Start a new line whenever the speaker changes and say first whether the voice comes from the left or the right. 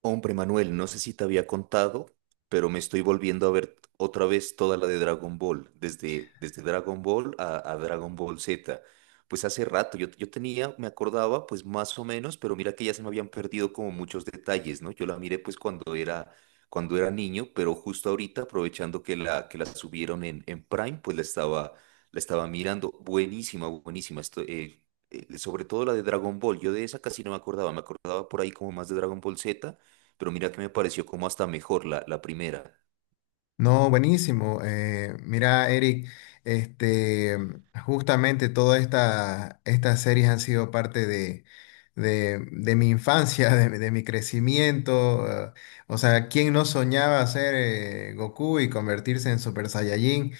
right: Hombre, Manuel, no sé si te había contado, pero me estoy volviendo a ver otra vez toda la de Dragon Ball, desde Dragon Ball a Dragon Ball Z. Pues hace rato, yo tenía, me acordaba, pues más o menos, pero mira que ya se me habían perdido como muchos detalles, ¿no? Yo la miré pues cuando era niño, pero justo ahorita, aprovechando que la subieron en Prime, pues la estaba mirando. Buenísima, buenísima. Esto, sobre todo la de Dragon Ball, yo de esa casi no me acordaba, me acordaba por ahí como más de Dragon Ball Z, pero mira que me pareció como hasta mejor la primera.
left: No, buenísimo. Mira, Eric, este, justamente todas estas series han sido parte de mi infancia, de mi crecimiento. ¿Quién no soñaba ser Goku y convertirse en Super Saiyajin?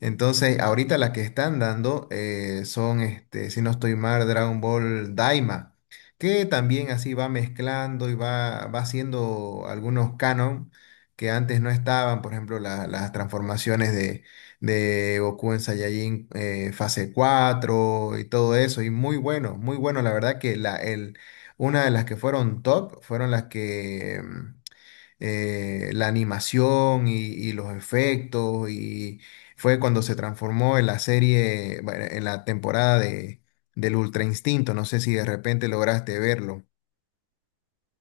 left: Entonces, ahorita las que están dando son, si no estoy mal, Dragon Ball Daima, que también así va mezclando y va haciendo algunos canon que antes no estaban, por ejemplo, las transformaciones de Goku en Saiyajin fase 4 y todo eso, y muy bueno, muy bueno, la verdad que una de las que fueron top fueron las que la animación y los efectos, y fue cuando se transformó en la serie, bueno, en la temporada del Ultra Instinto, no sé si de repente lograste verlo.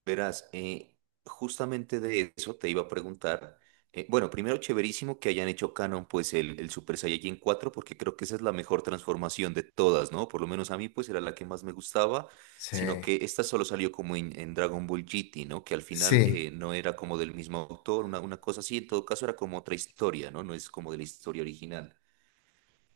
right: Verás, justamente de eso te iba a preguntar. Bueno, primero, chéverísimo que hayan hecho canon pues el Super Saiyajin cuatro, porque creo que esa es la mejor transformación de todas, ¿no? Por lo menos a mí pues era la que más me gustaba,
left: Sí,
right: sino que esta solo salió como en Dragon Ball GT, ¿no? Que al final
left: sí,
right: no era como del mismo autor, una cosa así. En todo caso era como otra historia, ¿no? No es como de la historia original.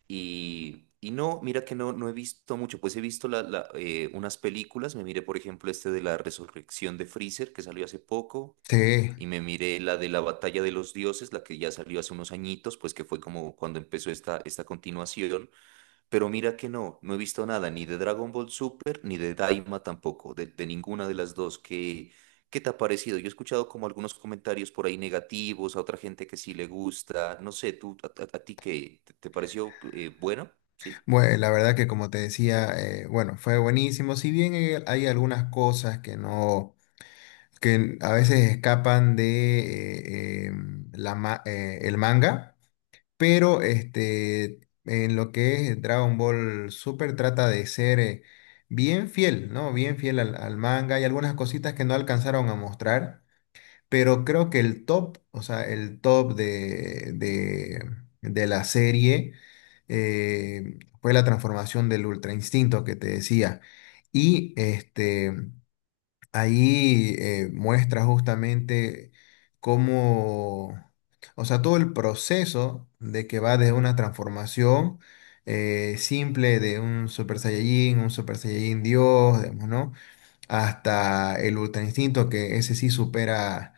right: Y no, mira que no, no he visto mucho, pues he visto unas películas, me miré por ejemplo este de la resurrección de Freezer que salió hace poco,
left: sí.
right: y me miré la de la batalla de los dioses, la que ya salió hace unos añitos, pues que fue como cuando empezó esta continuación, pero mira que no, no he visto nada ni de Dragon Ball Super ni de Daima tampoco, de ninguna de las dos. ¿Qué te ha parecido? Yo he escuchado como algunos comentarios por ahí negativos, a otra gente que sí le gusta. No sé, ¿tú a ti qué? ¿Te pareció bueno? Sí,
left: Bueno, la verdad que como te decía, bueno, fue buenísimo. Si bien hay algunas cosas que no, que a veces escapan de el manga, pero en lo que es Dragon Ball Super trata de ser bien fiel, ¿no? Bien fiel al manga. Hay algunas cositas que no alcanzaron a mostrar. Pero creo que el top, o sea, el top de la serie fue la transformación del Ultra Instinto que te decía. Y ahí muestra justamente cómo, o sea, todo el proceso de que va desde una transformación simple de un Super Saiyajin Dios, digamos, ¿no? Hasta el Ultra Instinto, que ese sí supera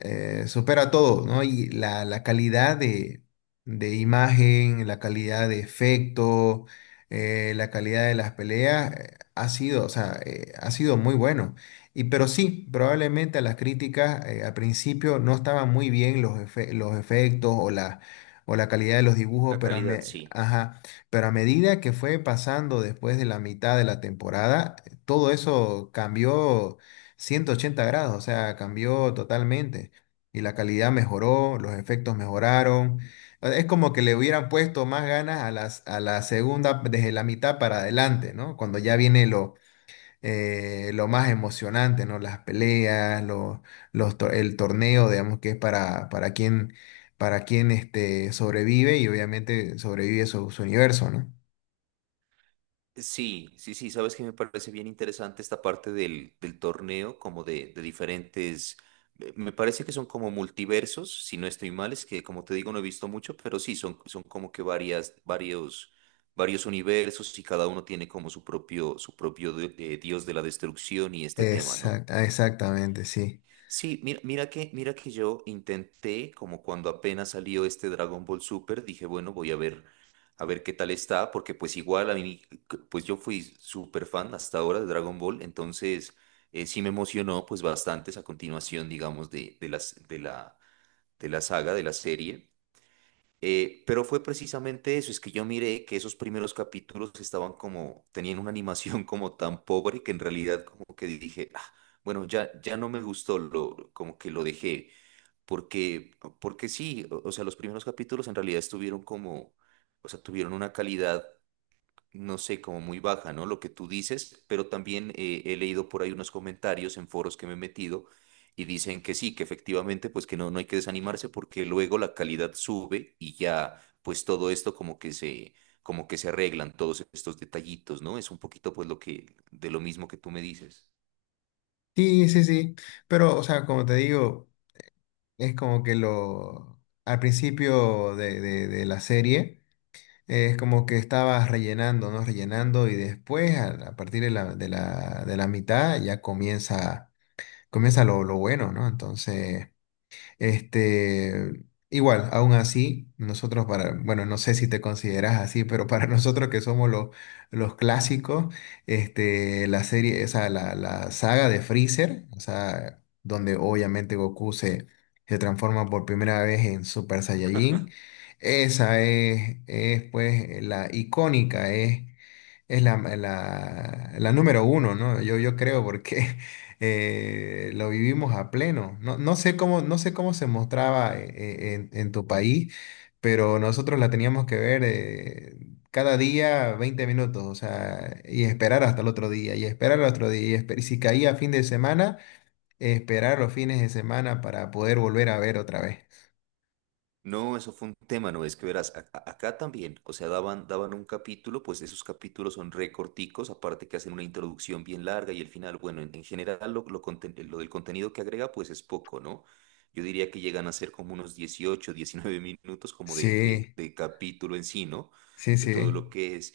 left: supera todo, ¿no? Y la calidad de imagen, la calidad de efecto, la calidad de las peleas ha sido, o sea, ha sido muy bueno. Y pero sí, probablemente a las críticas al principio no estaban muy bien los efectos o o la calidad de los dibujos,
right: la
left: pero
right: calidad, sí.
left: ajá, pero a medida que fue pasando después de la mitad de la temporada, todo eso cambió 180 grados, o sea, cambió totalmente y la calidad mejoró, los efectos mejoraron. Es como que le hubieran puesto más ganas a a la segunda, desde la mitad para adelante, ¿no? Cuando ya viene lo más emocionante, ¿no? Las peleas, el torneo, digamos, que es para, para quien sobrevive y obviamente sobrevive su universo, ¿no?
right: Sí, sí, sí, sabes que me parece bien interesante esta parte del torneo, como de diferentes, me parece que son como multiversos, si no estoy mal. Es que como te digo no he visto mucho, pero sí, son como que varios universos, y cada uno tiene como su propio de dios de la destrucción y este tema, ¿no?
left: Exactamente, sí.
right: Sí, mira, mira que yo intenté, como cuando apenas salió este Dragon Ball Super, dije, bueno, voy a ver qué tal está, porque pues igual a mí, pues yo fui súper fan hasta ahora de Dragon Ball, entonces sí me emocionó pues bastante esa continuación, digamos, de la saga, de la serie. Pero fue precisamente eso. Es que yo miré que esos primeros capítulos estaban como, tenían una animación como tan pobre, que en realidad como que dije, "Ah, bueno, ya, ya no me gustó", lo, como que lo dejé, porque, porque sí. O o sea, los primeros capítulos en realidad estuvieron como, o sea, tuvieron una calidad, no sé, como muy baja, ¿no? Lo que tú dices, pero también he leído por ahí unos comentarios en foros que me he metido, y dicen que sí, que efectivamente, pues que no, no hay que desanimarse porque luego la calidad sube, y ya, pues todo esto como que se, arreglan todos estos detallitos, ¿no? Es un poquito pues lo que, de lo mismo que tú me dices.
left: Sí, sí, sí. Pero, o sea, como te digo. Es como que lo, al principio de la serie, es como que estabas rellenando, ¿no? Rellenando y después, a partir de la mitad, ya comienza, comienza lo bueno, ¿no? Entonces... Este, igual, aún así, nosotros para, bueno, no sé si te consideras así, pero para nosotros que somos los clásicos, la serie, o sea, la saga de Freezer, o sea, donde obviamente se transforma por primera vez en Super Saiyajin, esa es pues la icónica, es. Es la número uno, ¿no? Yo creo porque lo vivimos a pleno. No, no sé cómo, no sé cómo se mostraba en tu país, pero nosotros la teníamos que ver cada día 20 minutos, o sea, y esperar hasta el otro día, y esperar al otro día, y si caía fin de semana, esperar los fines de semana para poder volver a ver otra vez.
right: No, eso fue un tema. No es que verás, acá también. O sea, daban un capítulo, pues esos capítulos son recorticos, aparte que hacen una introducción bien larga y el final. Bueno, en general lo del contenido que agrega, pues es poco, ¿no? Yo diría que llegan a ser como unos 18, 19 minutos como de, de,
left: Sí,
right: de capítulo en sí, ¿no?
left: sí,
right: De todo
left: sí,
right: lo que es.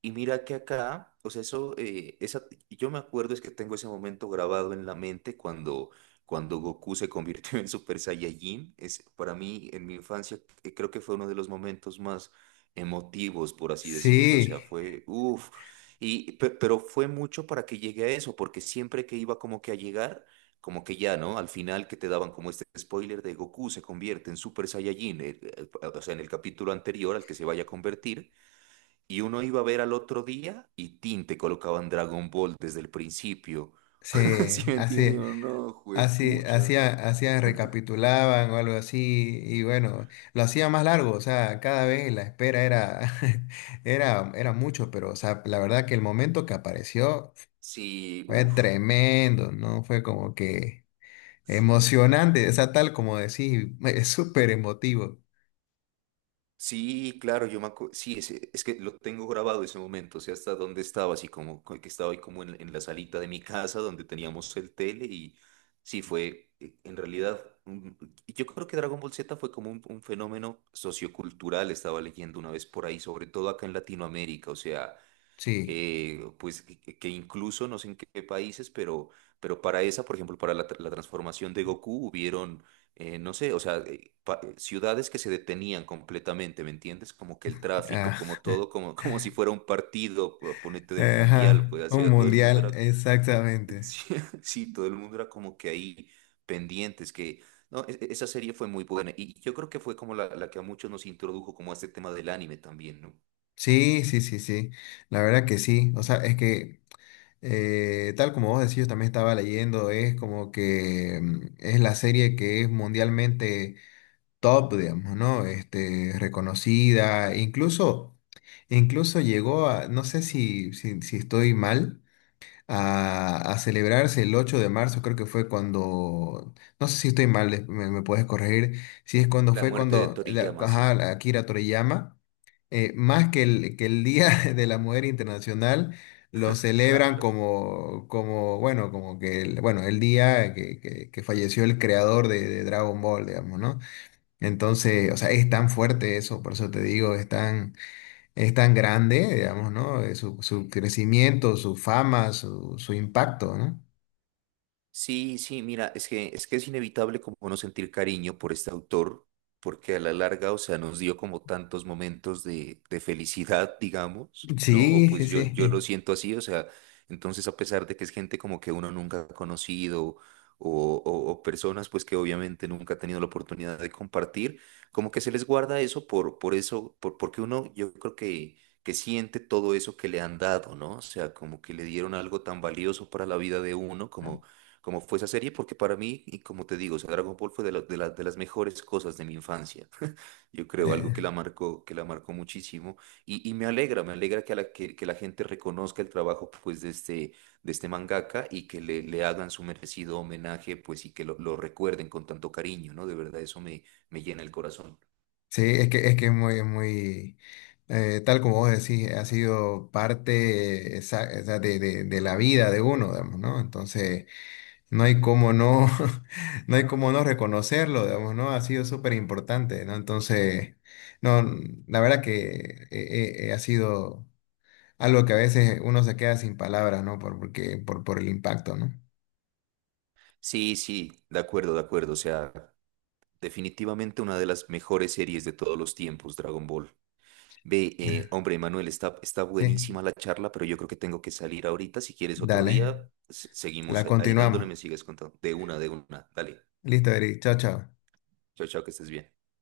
right: Y mira que acá, o sea, eso, esa, yo me acuerdo es que tengo ese momento grabado en la mente, cuando Goku se convirtió en Super Saiyajin. Es, para mí, en mi infancia, creo que fue uno de los momentos más emotivos, por así decirlo. O sea,
left: sí,
right: fue, uff, y, pero fue mucho para que llegue a eso, porque siempre que iba como que a llegar, como que ya, ¿no? Al final que te daban como este spoiler de Goku se convierte en Super Saiyajin, o sea, en el capítulo anterior al que se vaya a convertir. Y uno iba a ver al otro día y tin, te colocaban Dragon Ball desde el principio.
left: sí,
right: ¿Sí me entiendes?
left: así.
right: ¿O no?
left: Así,
right: Juepucha. No.
left: hacía, recapitulaban o algo así, y bueno, lo hacía más largo, o sea, cada vez la espera era, era mucho, pero o sea, la verdad que el momento que apareció
right: Sí,
left: fue
right: uff,
left: tremendo, ¿no? Fue como que
right: sí, claro.
left: emocionante, o sea, tal como decís, es súper emotivo.
right: Sí, claro, yo me acuerdo. Sí, es que lo tengo grabado ese momento, o sea, hasta donde estaba, así como que estaba ahí como en la salita de mi casa, donde teníamos el tele, y sí, fue en realidad, yo creo que Dragon Ball Z fue como un fenómeno sociocultural. Estaba leyendo una vez por ahí, sobre todo acá en Latinoamérica, o sea,
left: Sí,
right: pues que incluso no sé en qué países, pero, para esa, por ejemplo, para la transformación de Goku hubieron, no sé, o sea, ciudades que se detenían completamente, ¿me entiendes? Como que el
left: ah,
right: tráfico, como todo, como, como si fuera un partido, ponete del mundial,
left: ajá,
right: pues así,
left: un
right: todo el mundo
left: mundial,
right: era,
left: exactamente.
right: sí, sí, todo el mundo era como que ahí pendientes, que... No, esa serie fue muy buena, y yo creo que fue como la que a muchos nos introdujo como a este tema del anime también, ¿no?
left: Sí, sí, sí, sí, la verdad que sí, o sea, es que tal como vos decís, yo también estaba leyendo, es como que es la serie que es mundialmente top, digamos, ¿no? Reconocida, incluso, incluso llegó a, no sé si estoy mal, a celebrarse el 8 de marzo, creo que fue cuando, no sé si estoy mal, me puedes corregir, si es cuando
right: La
left: fue
right: muerte de
left: cuando
right: Toriyama,
left: ajá,
right: sí,
left: la Akira Toriyama, más que que el Día de la Mujer Internacional, lo celebran
right: claro.
left: como, como bueno, como que, el, bueno, el día que falleció el creador de Dragon Ball, digamos, ¿no? Entonces, o sea, es tan fuerte eso, por eso te digo, es tan grande, digamos, ¿no? Su crecimiento, su fama, su impacto, ¿no?
right: Sí, sí, mira, es que es inevitable como no sentir cariño por este autor, porque a la larga, o sea, nos dio como tantos momentos de felicidad, digamos, ¿no? O
left: Sí,
right: pues
left: sí,
right: yo lo
left: sí.
right: siento así. O sea, entonces a pesar de que es gente como que uno nunca ha conocido, o personas pues que obviamente nunca ha tenido la oportunidad de compartir, como que se les guarda eso por, eso, porque uno yo creo que siente todo eso que le han dado, ¿no? O sea, como que le dieron algo tan valioso para la vida de uno, como fue esa serie, porque para mí, y como te digo, o sea, Dragon Ball fue de las mejores cosas de mi infancia. Yo creo algo
left: Eh,
right: que la marcó muchísimo. Y me alegra que la gente reconozca el trabajo pues, de este, mangaka, y que le hagan su merecido homenaje pues, y que lo recuerden con tanto cariño, ¿no? De verdad, eso me llena el corazón.
left: sí, es muy, muy, tal como vos decís, ha sido parte esa de la vida de uno, digamos, ¿no? Entonces, no hay cómo no, no hay cómo no reconocerlo, digamos, ¿no? Ha sido súper importante, ¿no? Entonces, no, la verdad que ha sido. Algo que a veces uno se queda sin palabras, ¿no? Por el impacto, ¿no?
right: Sí, sí, de acuerdo, de acuerdo. O sea, definitivamente una de las mejores series de todos los tiempos, Dragon Ball. Ve,
left: Ya,
right: hombre, Manuel, está
left: sí,
right: buenísima la charla, pero yo creo que tengo que salir ahorita. Si quieres otro día,
left: dale,
right: seguimos
left: la
right: ahí dándole,
left: continuamos.
right: me sigues contando. De una, de una. Dale.
left: Listo, Eric, chao, chao.
right: Chao, chao, que estés bien.